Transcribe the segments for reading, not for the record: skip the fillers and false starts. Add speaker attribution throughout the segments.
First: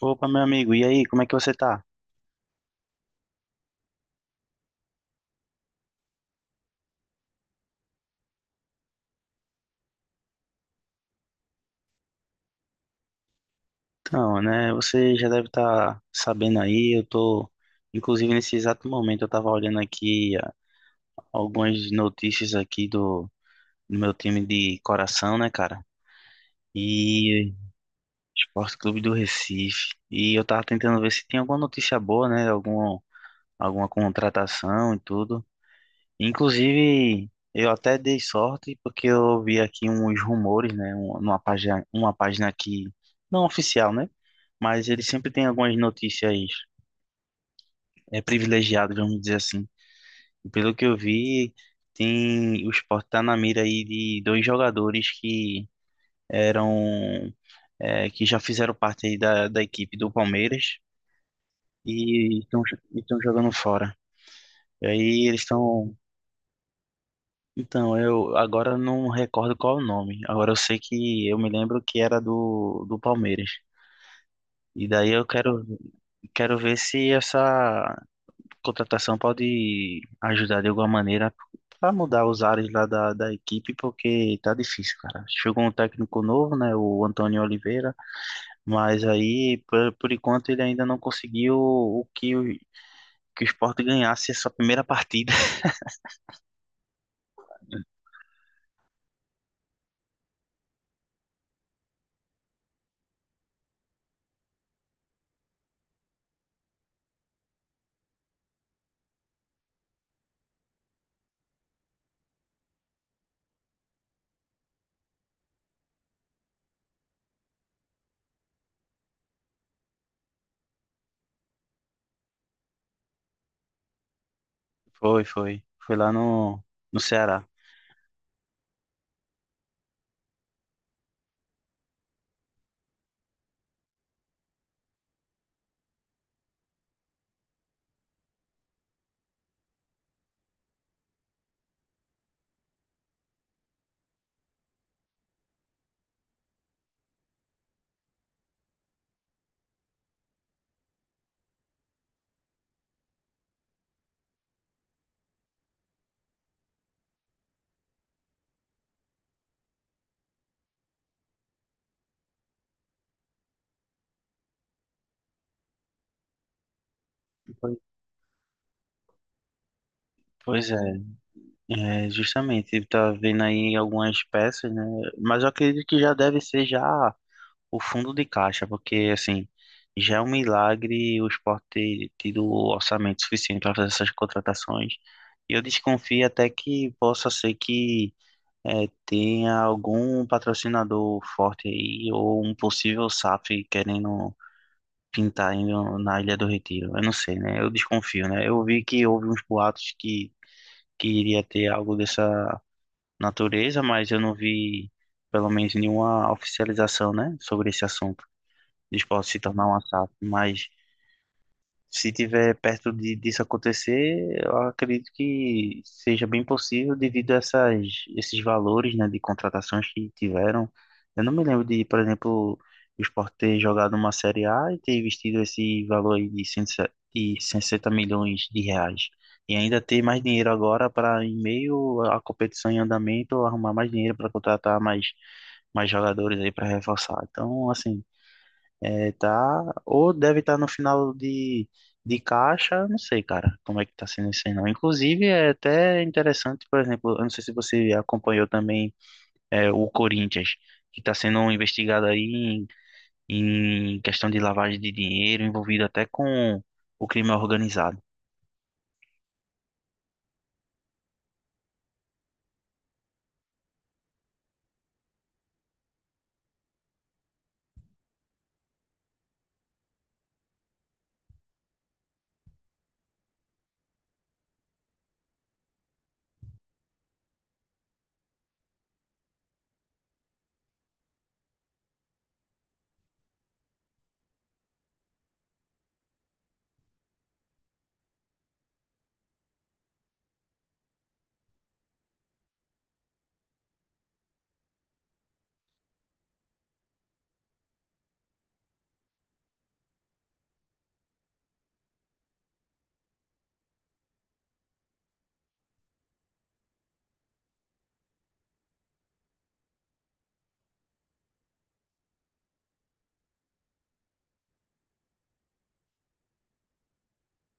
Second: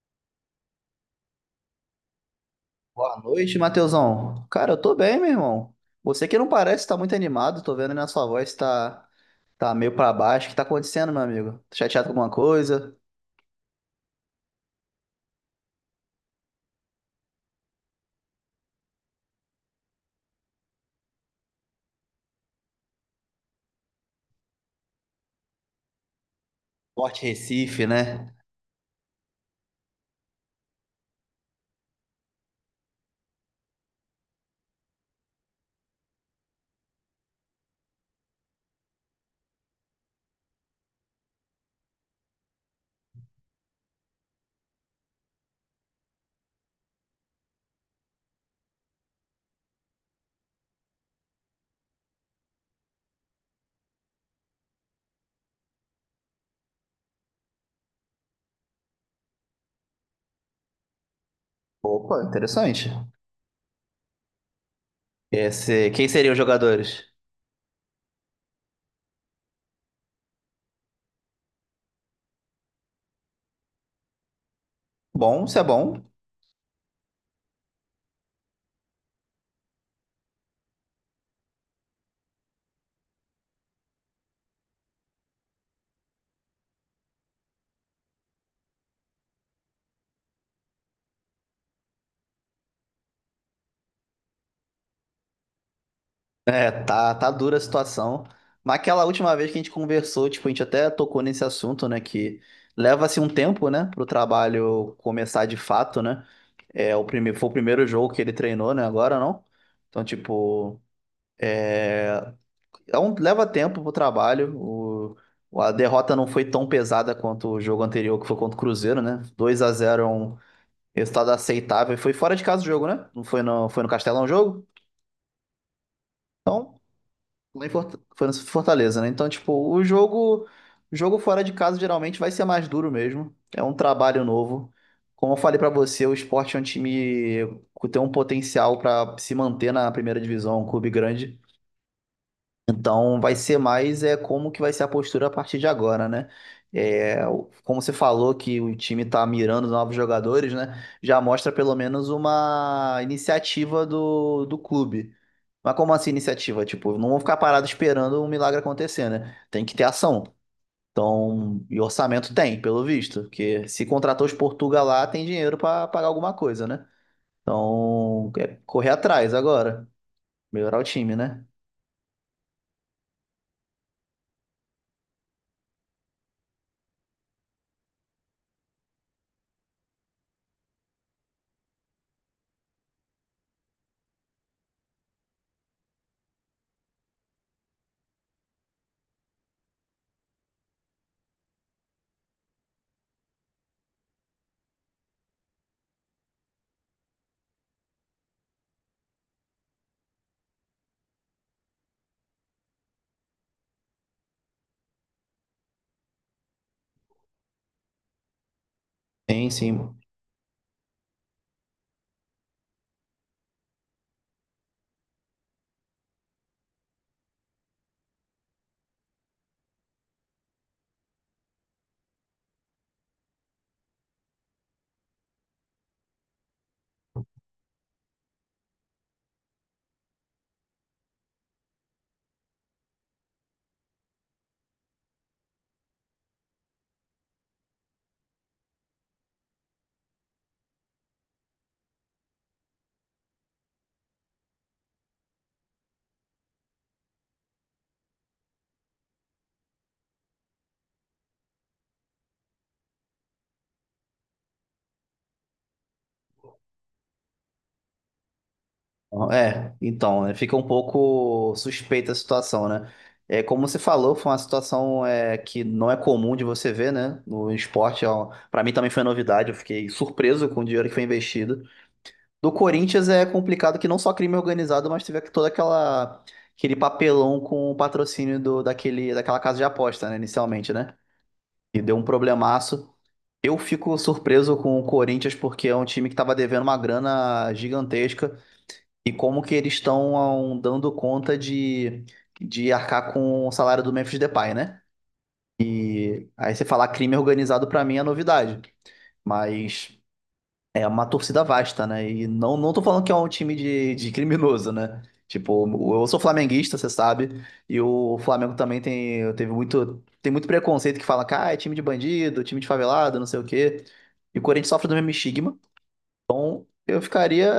Speaker 1: Opa, meu amigo, e aí, como é que você tá?
Speaker 2: Boa noite, Matheusão. Cara, eu tô bem, meu irmão. Você que não parece tá muito animado, tô vendo aí na sua voz, tá meio pra baixo. O que tá acontecendo, meu amigo? Tá chateado com alguma coisa?
Speaker 1: Então, né, você já deve estar sabendo aí, eu tô, inclusive nesse exato momento, eu tava olhando aqui algumas notícias aqui do meu time de coração, né, cara?
Speaker 2: Forte
Speaker 1: E
Speaker 2: Recife, né?
Speaker 1: Esporte Clube do Recife. E eu tava tentando ver se tinha alguma notícia boa, né, alguma contratação e tudo. Inclusive, eu até dei sorte porque eu vi aqui uns rumores, né? Uma página que não oficial, né? Mas ele sempre tem algumas notícias privilegiadas, vamos dizer assim. E pelo que eu vi, tem o Sport tá na mira aí de dois jogadores que eram que já fizeram parte aí da equipe do Palmeiras
Speaker 2: Opa,
Speaker 1: e
Speaker 2: interessante.
Speaker 1: estão jogando fora. E aí eles estão
Speaker 2: Quem seriam os jogadores?
Speaker 1: Então, eu agora não recordo qual é o nome. Agora eu sei que eu me lembro que era do Palmeiras. E daí eu
Speaker 2: Bom,
Speaker 1: quero,
Speaker 2: isso é bom.
Speaker 1: quero ver se essa contratação pode ajudar de alguma maneira para mudar os ares lá da equipe, porque tá difícil, cara. Chegou um técnico novo, né, o Antônio Oliveira, mas aí, por enquanto, ele ainda não conseguiu o que o Sport ganhasse essa primeira partida.
Speaker 2: Tá dura a situação. Mas aquela última vez que a gente conversou, tipo, a gente até tocou nesse assunto, né? Que leva-se um tempo, né, pro trabalho começar de fato, né? Foi o primeiro jogo que ele treinou, né? Agora não. Então, tipo, é, leva tempo pro trabalho. A derrota não foi tão pesada quanto o jogo anterior, que foi contra o Cruzeiro, né? 2 a zero, é um resultado aceitável. Foi fora de casa o jogo, né? Foi no Castelão o jogo?
Speaker 1: Foi, foi. Foi lá no,
Speaker 2: Então,
Speaker 1: no Ceará.
Speaker 2: Foi no Fortaleza, né? Então, tipo, o jogo fora de casa geralmente vai ser mais duro mesmo. É um trabalho novo. Como eu falei pra você, o Sport é um time que tem um potencial pra se manter na primeira divisão, um clube grande. Então vai ser mais é como que vai ser a postura a partir de agora, né? Como você falou que o time tá mirando novos jogadores, né? Já mostra pelo menos uma iniciativa do clube. Mas como assim iniciativa? Tipo, não vão ficar parados esperando um milagre acontecer, né? Tem que ter ação. Então, e orçamento tem, pelo visto, porque se contratou os Portuga lá, tem dinheiro pra pagar alguma coisa, né?
Speaker 1: Foi.
Speaker 2: Então, é correr atrás agora,
Speaker 1: Pois é.
Speaker 2: melhorar o time, né?
Speaker 1: É, justamente, tá vendo aí algumas peças, né? Mas eu acredito que já deve ser já o fundo de caixa, porque assim, já é um milagre o esporte ter tido o orçamento suficiente para fazer essas contratações. E eu desconfio até que possa ser que tenha algum patrocinador forte aí, ou um possível SAF querendo pintar aí na Ilha do Retiro. Eu não sei, né? Eu desconfio, né? Eu vi que houve uns boatos que iria ter algo dessa natureza, mas eu não vi, pelo menos, nenhuma oficialização, né, sobre esse assunto, de esporte se
Speaker 2: Sim,
Speaker 1: tornar uma
Speaker 2: sim.
Speaker 1: SAF. Mas se tiver perto disso acontecer, eu acredito que seja bem possível devido a esses valores, né, de contratações que tiveram. Eu não me lembro de, por exemplo, o Sport ter jogado uma Série A e ter investido esse valor aí de 160 milhões de reais. E ainda ter mais dinheiro agora para, em meio à competição em andamento, arrumar mais dinheiro para contratar mais jogadores aí para reforçar. Então, assim, tá, ou deve estar no final de caixa, não sei, cara, como é que tá sendo isso aí, não. Inclusive, é até interessante, por exemplo, eu não sei se você acompanhou também o Corinthians, que está sendo investigado aí em questão de lavagem de dinheiro, envolvido até com o crime organizado.
Speaker 2: É, então, né, fica um pouco suspeita a situação, né? É, como você falou, foi uma situação que não é comum de você ver, né? No esporte, para mim também foi novidade, eu fiquei surpreso com o dinheiro que foi investido. Do Corinthians é complicado que não só crime organizado, mas teve toda aquela aquele papelão com o patrocínio daquela casa de aposta, né, inicialmente, né? E deu um problemaço. Eu fico surpreso com o Corinthians porque é um time que estava devendo uma grana gigantesca. E como que eles estão dando conta de arcar com o salário do Memphis Depay, né? E aí você falar crime organizado pra mim é novidade, mas é uma torcida vasta, né? E não tô falando que é um time de criminoso, né? Tipo, eu sou flamenguista, você sabe, e o Flamengo também tem muito preconceito que fala que ah, é time de bandido, time de favelado, não sei o quê. E o Corinthians sofre do mesmo estigma. Eu ficaria.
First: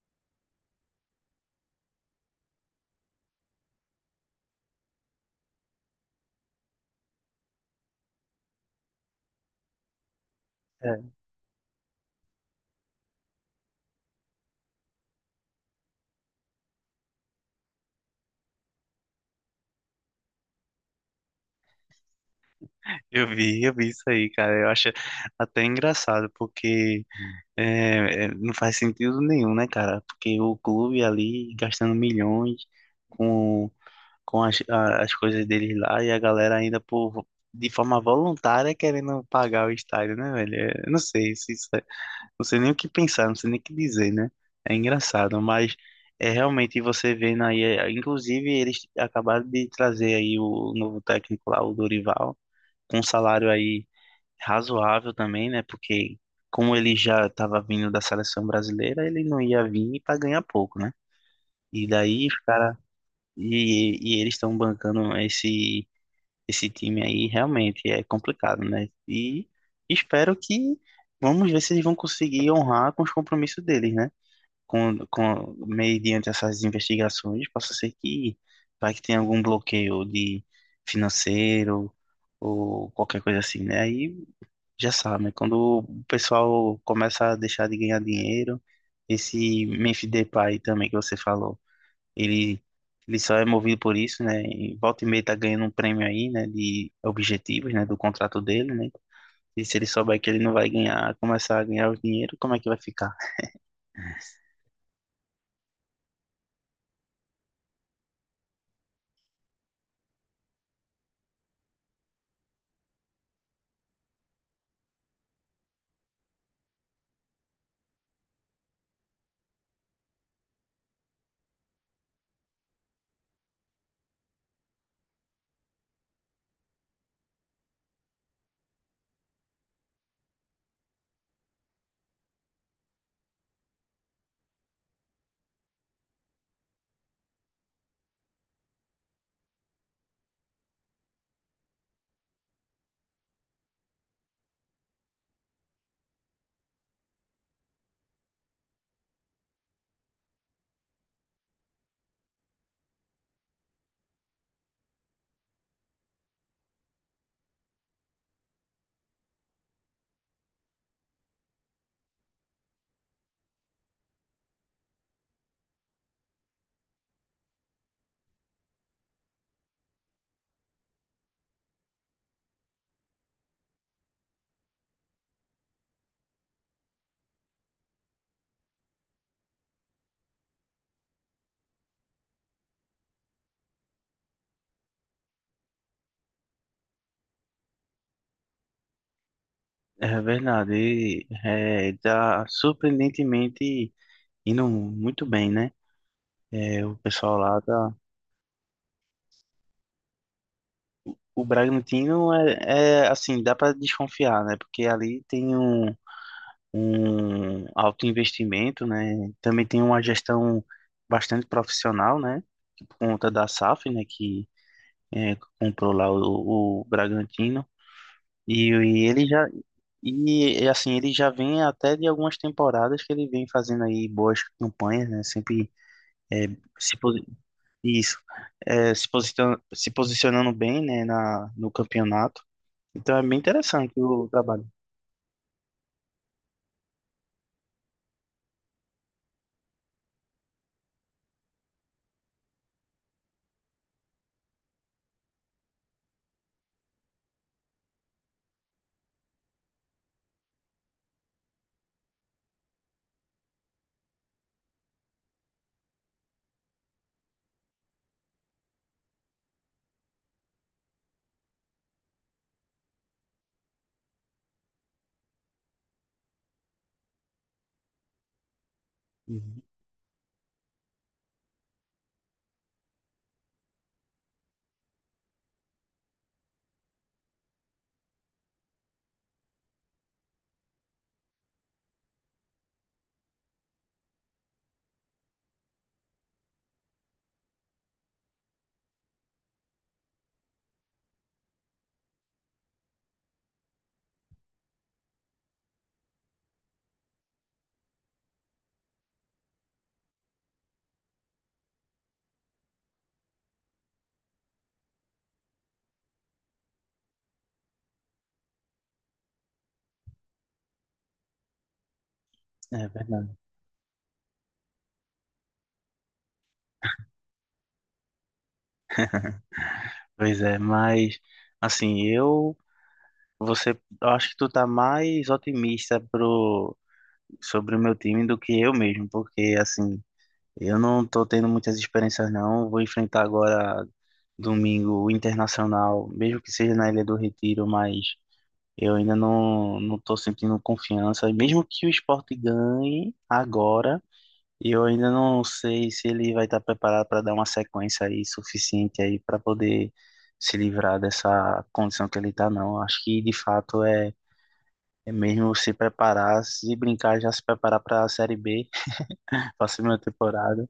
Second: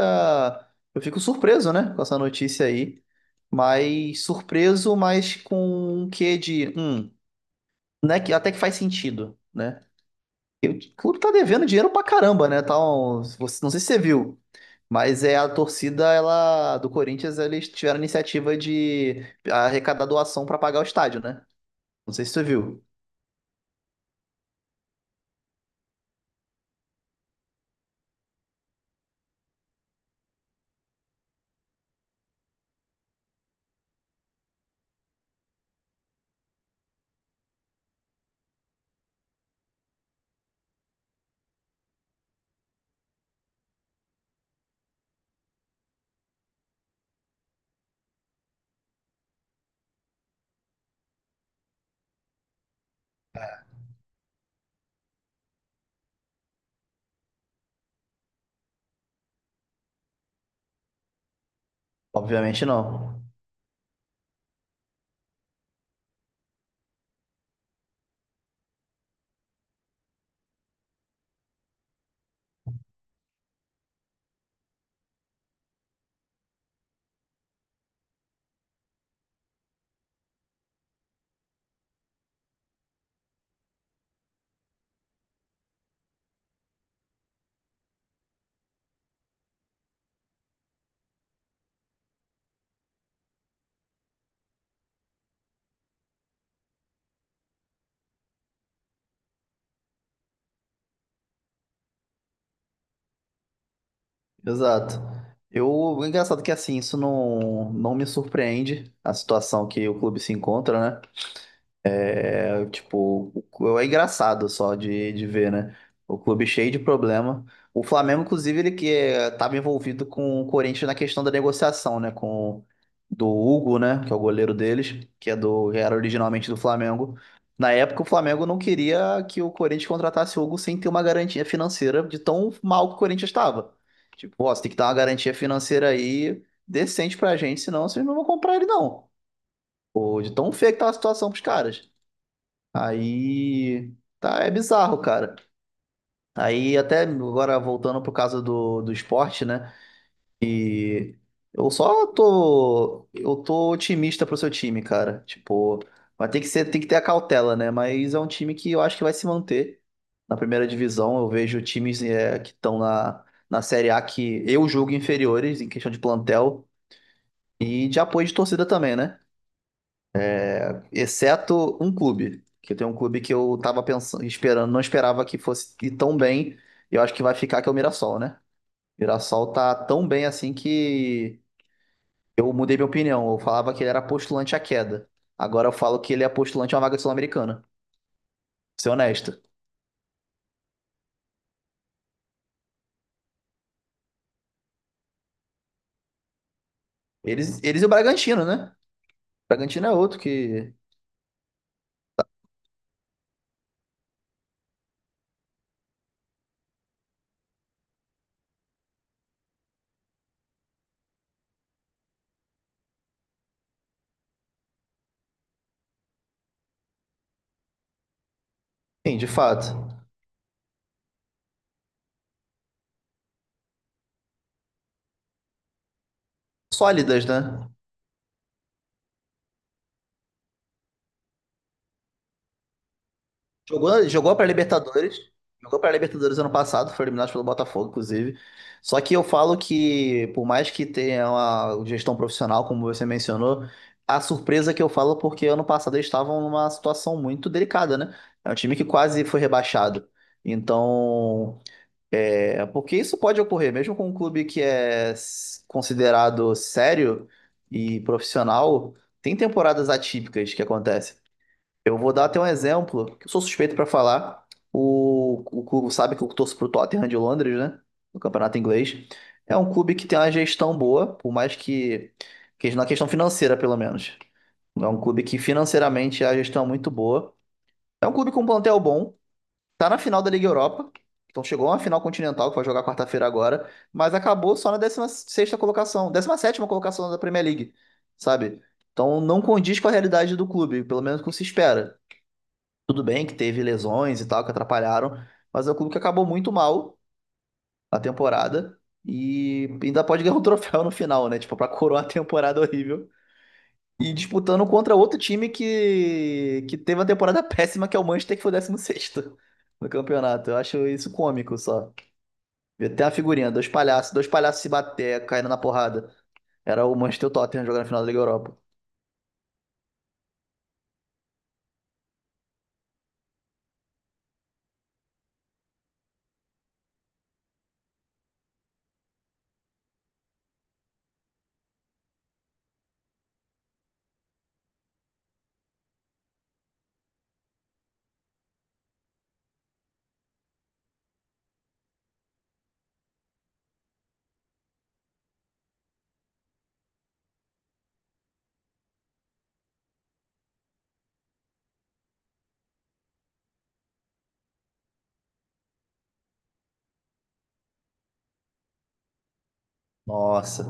Speaker 2: Eu fico surpreso, né, com essa notícia aí. Mas surpreso, mas com um quê de. Né, que até que faz sentido, né? E o
Speaker 1: É.
Speaker 2: clube tá devendo dinheiro pra caramba, né? Não sei se você viu, mas é a torcida ela do Corinthians, eles tiveram a iniciativa de arrecadar doação pra pagar o estádio, né? Não sei se você viu.
Speaker 1: Eu vi isso aí, cara. Eu acho até engraçado, porque não faz sentido nenhum, né, cara? Porque o clube ali gastando milhões com com as coisas deles lá e a galera ainda por de forma voluntária querendo pagar o estádio, né, velho? É, eu não sei se não sei nem o que pensar, não sei nem o que dizer, né? É engraçado, mas é realmente você vendo aí, inclusive eles acabaram de trazer aí o novo técnico lá, o Dorival, com um salário aí razoável também, né? Porque como ele já estava vindo da seleção brasileira, ele não ia vir para ganhar pouco, né? E daí os
Speaker 2: Obviamente
Speaker 1: caras
Speaker 2: não.
Speaker 1: e eles estão bancando esse time aí realmente é complicado, né? E espero que vamos ver se eles vão conseguir honrar com os compromissos deles, né? Com mediante essas investigações, possa ser que vai que tenha algum bloqueio de financeiro ou qualquer coisa assim, né? Aí já sabe, né? Quando o pessoal começa a deixar de ganhar dinheiro, esse Memphis Depay também que você falou ele, ele só é movido por isso, né? E volta e meia tá ganhando um prêmio aí, né? De objetivos, né? Do contrato dele, né? E se ele souber que ele não vai ganhar, começar a ganhar o dinheiro, como é que vai ficar?
Speaker 2: Exato. O engraçado é que assim, não me surpreende a situação que o clube se encontra, né? É, tipo, é engraçado só de ver, né? O clube cheio de problema. O Flamengo, inclusive, ele que estava envolvido com o Corinthians na questão da negociação, né? Com Do Hugo, né? Que é o goleiro deles, que é que era originalmente do Flamengo. Na época, o Flamengo não queria que o Corinthians contratasse o Hugo sem ter uma garantia financeira de tão mal que o Corinthians estava. Tipo, ó, você tem que dar uma garantia financeira aí decente pra gente, senão vocês não vão comprar ele, não. Pô, de tão feio que tá a situação pros caras. Aí, tá, é bizarro, cara. Aí, até agora voltando pro caso do esporte, né? E eu tô otimista pro seu time, cara. Tipo, vai ter que ser, tem que ter a cautela, né? Mas é um time que eu acho que vai se manter na primeira divisão. Eu vejo times que estão na Série A que eu julgo inferiores em questão de plantel e de apoio de torcida também, né? Exceto um clube, que tem um clube que eu tava pensando, esperando, não esperava que fosse ir tão bem. Eu acho que vai ficar que é o Mirassol, né? O Mirassol tá tão bem assim que eu mudei minha opinião. Eu falava que ele era postulante à queda. Agora eu falo que ele é postulante a uma vaga sul-americana. Ser honesto.
Speaker 1: É verdade, ele tá surpreendentemente indo muito bem, né? É, o pessoal lá
Speaker 2: Eles e o
Speaker 1: tá.
Speaker 2: Bragantino, né? O Bragantino é outro que,
Speaker 1: O Bragantino é assim, dá para desconfiar, né? Porque ali tem um alto investimento, né? Também tem uma gestão bastante profissional, né? Por conta da SAF, né? Que comprou lá o Bragantino. E
Speaker 2: sim,
Speaker 1: ele
Speaker 2: de
Speaker 1: já.
Speaker 2: fato,
Speaker 1: E assim, ele já vem até de algumas temporadas que ele vem fazendo aí boas campanhas, né? Sempre é, se, posi-
Speaker 2: sólidas, né?
Speaker 1: isso, se posicionando bem, né, no campeonato. Então é bem interessante o
Speaker 2: Jogou para
Speaker 1: trabalho.
Speaker 2: Libertadores. Jogou para Libertadores ano passado, foi eliminado pelo Botafogo, inclusive. Só que eu falo que, por mais que tenha uma gestão profissional, como você mencionou, a surpresa que eu falo é porque ano passado eles estavam numa situação muito delicada, né? É um time que quase foi rebaixado. Então, é, porque isso pode ocorrer, mesmo com um clube que é s- considerado sério e profissional, tem temporadas atípicas que acontecem. Eu vou dar até um exemplo, que eu sou suspeito para falar. O clube sabe que eu torço pro Tottenham de Londres, né? No campeonato inglês. É
Speaker 1: Uhum.
Speaker 2: um clube que tem uma gestão boa, que na questão financeira, pelo menos. É um clube que financeiramente a gestão é muito boa. É um clube com um plantel bom, tá na final da Liga Europa. Então chegou a uma final continental que vai jogar quarta-feira agora, mas acabou só na décima sexta colocação, décima sétima colocação da Premier League, sabe? Então não condiz com a realidade do clube, pelo menos com o que se espera. Tudo bem que teve lesões e tal que atrapalharam, mas é um clube que acabou muito mal a temporada e ainda pode ganhar um troféu no final, né? Tipo, pra coroar a temporada horrível. E disputando contra outro time que teve uma temporada péssima, que é o Manchester, que foi o décimo sexto no campeonato. Eu acho isso cômico só.
Speaker 1: É
Speaker 2: Vi até a
Speaker 1: verdade.
Speaker 2: figurinha, dois palhaços se bater, caindo na porrada. Era o Manchester e o Tottenham jogando na final da Liga Europa.
Speaker 1: Pois é, mas assim, eu acho que tu tá mais otimista pro sobre o meu time do que eu mesmo, porque assim, eu não tô tendo muitas experiências não, vou enfrentar agora domingo o Internacional, mesmo que seja na Ilha do Retiro, mas eu ainda não tô sentindo confiança, e mesmo que o Sport ganhe agora, e eu ainda não sei se ele vai estar preparado para dar uma sequência aí suficiente aí para poder se livrar dessa condição que ele está, não. Acho que de fato é mesmo se preparar, se brincar, já se preparar para a Série B, para a segunda
Speaker 2: Nossa,
Speaker 1: temporada.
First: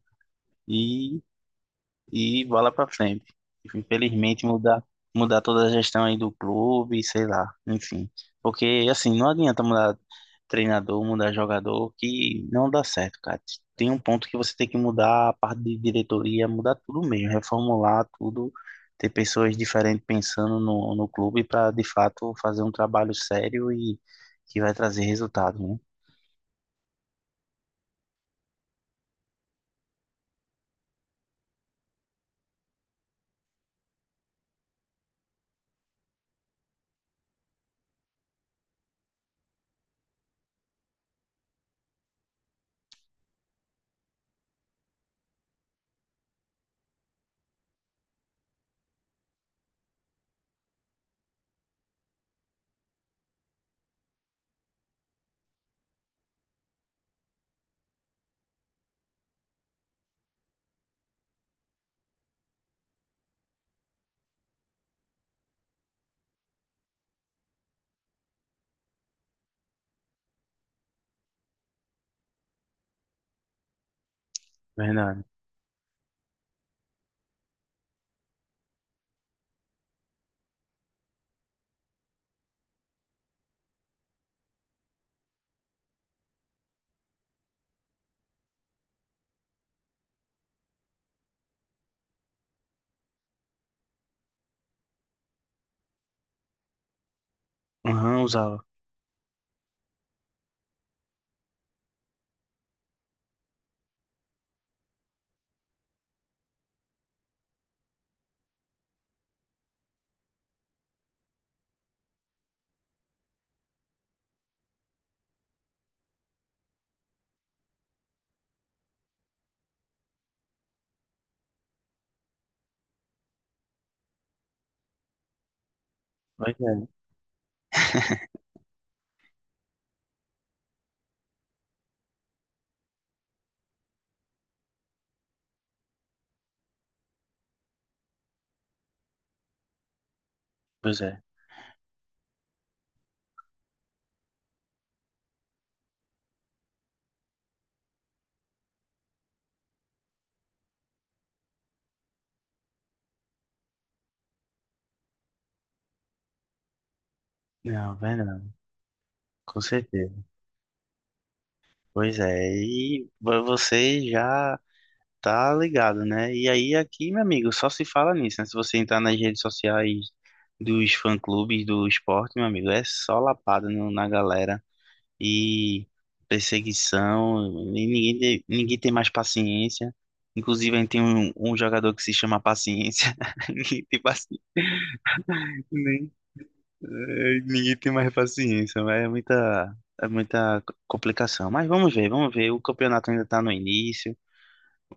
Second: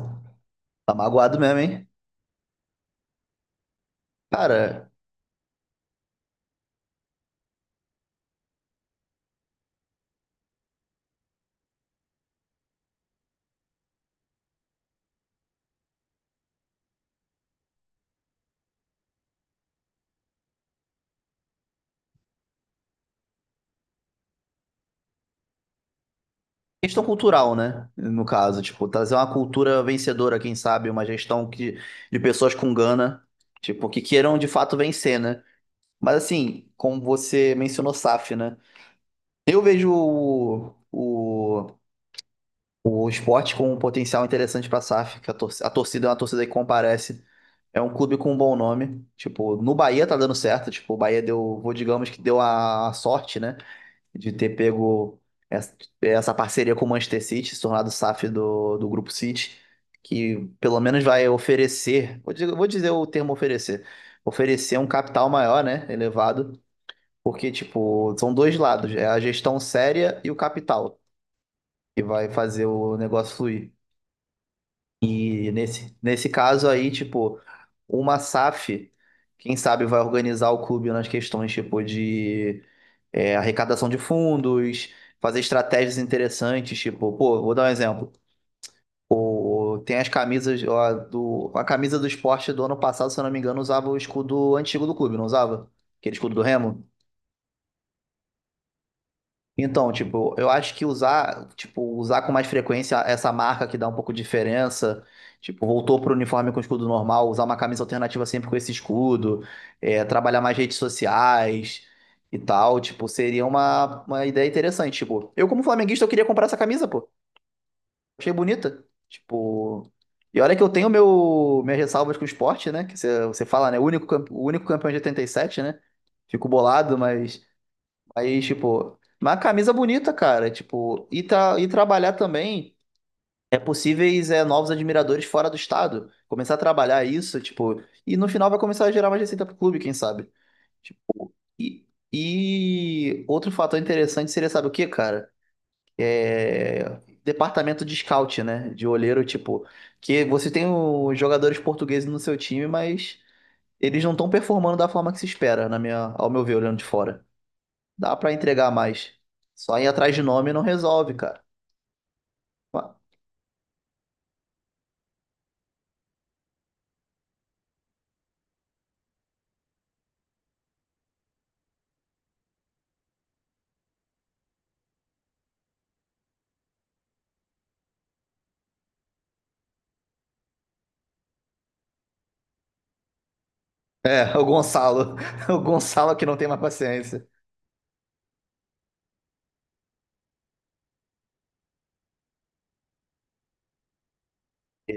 Speaker 2: tá
Speaker 1: E
Speaker 2: magoado mesmo, hein?
Speaker 1: e bola pra frente. Infelizmente, mudar,
Speaker 2: Cara,
Speaker 1: mudar toda a gestão aí do clube, sei lá, enfim. Porque, assim, não adianta mudar treinador, mudar jogador, que não dá certo, cara. Tem um ponto que você tem que mudar a parte de diretoria, mudar tudo mesmo, reformular tudo, ter pessoas diferentes pensando no clube para, de fato, fazer um trabalho sério e que vai trazer resultado, né?
Speaker 2: questão cultural, né? No caso, tipo, trazer uma cultura vencedora, quem sabe, uma gestão que, de pessoas com gana, tipo, que queiram de fato vencer, né? Mas assim, como você mencionou SAF, né? Eu vejo o esporte com um potencial interessante pra SAF, que a, tor- a torcida é uma torcida que comparece. É um clube com um bom nome. Tipo, no Bahia tá dando certo, tipo, o Bahia deu, vou digamos que deu a sorte, né? De ter pego essa parceria com o Manchester City, se tornado SAF do Grupo City, que pelo menos vai oferecer, vou dizer o termo oferecer, oferecer um capital maior, né, elevado, porque, tipo, são dois lados, é a gestão séria e o capital, que vai fazer o negócio fluir.
Speaker 1: Verdade.
Speaker 2: E nesse caso aí, tipo, uma SAF, quem sabe vai organizar o clube nas questões, tipo, de arrecadação de fundos, fazer estratégias interessantes, tipo, pô, vou dar um exemplo. O- tem as camisas, ó, do, a camisa do esporte do ano passado, se eu não me engano, usava o escudo antigo do clube, não usava? Aquele escudo do Remo?
Speaker 1: Aham, usava.
Speaker 2: Então, tipo, eu acho que usar com mais frequência essa marca que dá um pouco de diferença, tipo, voltou pro uniforme com escudo normal, usar uma camisa alternativa sempre com esse escudo, é, trabalhar mais redes sociais e tal, tipo, seria uma ideia interessante, tipo, eu como flamenguista eu queria comprar essa camisa, pô, achei bonita, tipo, e olha que eu tenho minhas ressalvas com o esporte, né, que você fala, né, o único, campe- o único campeão de 87, né, fico
Speaker 1: Pois é,
Speaker 2: bolado, mas aí, tipo, uma camisa bonita, cara. Tipo, e trabalhar também possíveis novos admiradores fora do estado. Começar a trabalhar isso, tipo, e no final vai começar a gerar mais receita pro clube, quem sabe?
Speaker 1: pois é.
Speaker 2: Tipo, e, e outro fator interessante seria, sabe o quê, cara? É. Departamento de scout, né? De olheiro, tipo, que você tem os jogadores portugueses no seu time, mas eles não estão performando da forma que se espera, na minha, ao meu ver, olhando de fora.
Speaker 1: Não,
Speaker 2: Dá pra
Speaker 1: verdade,
Speaker 2: entregar mais.
Speaker 1: com
Speaker 2: Só ir atrás de
Speaker 1: certeza.
Speaker 2: nome não resolve, cara.
Speaker 1: Pois é, e você já tá ligado, né? E aí aqui, meu amigo, só se fala nisso, né? Se você entrar nas redes sociais dos fã-clubes do esporte, meu amigo, é só lapada na galera e perseguição, e ninguém tem mais paciência. Inclusive, aí tem um jogador que se chama Paciência. Ninguém tem
Speaker 2: É,
Speaker 1: paciência,
Speaker 2: o Gonçalo. O
Speaker 1: nem,
Speaker 2: Gonçalo que não tem mais paciência.
Speaker 1: eh, ninguém tem mais paciência, mas é muita complicação. Mas vamos ver, vamos ver. O campeonato ainda tá no início.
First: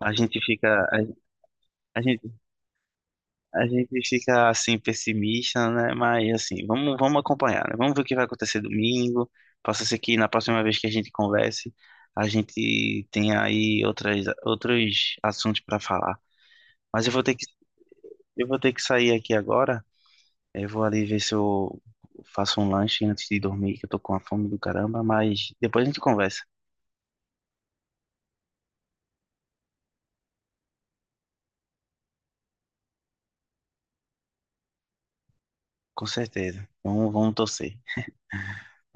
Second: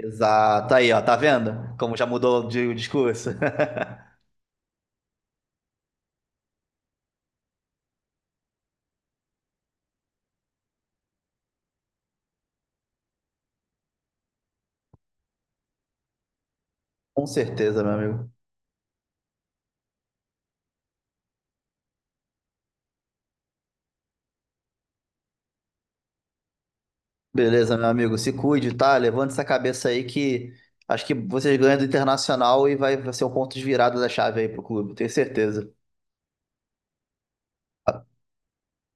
Speaker 1: A gente fica,
Speaker 2: Aí,
Speaker 1: a,
Speaker 2: ó, tá vendo? Como
Speaker 1: a
Speaker 2: já
Speaker 1: gente,
Speaker 2: mudou de o discurso.
Speaker 1: a gente fica assim pessimista, né? Mas assim, vamos acompanhar, né? Vamos ver o que vai acontecer domingo. Possa ser que na próxima vez que a gente converse, a gente tenha aí outros assuntos para falar. Mas
Speaker 2: Com certeza, meu amigo.
Speaker 1: eu vou ter que sair aqui agora. Eu vou ali ver se eu faço um lanche antes de dormir, que eu tô com a fome do caramba. Mas depois a gente conversa,
Speaker 2: Beleza, meu amigo. Se cuide, tá? Levante essa cabeça aí que acho que vocês ganham do Internacional e vai ser um ponto de virada da chave aí pro clube. Tenho certeza.
Speaker 1: com certeza. Vamos, vamos torcer.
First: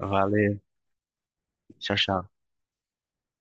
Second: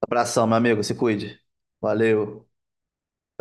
Speaker 2: Abração, meu amigo. Se cuide.
Speaker 1: tchau, tchau.
Speaker 2: Valeu.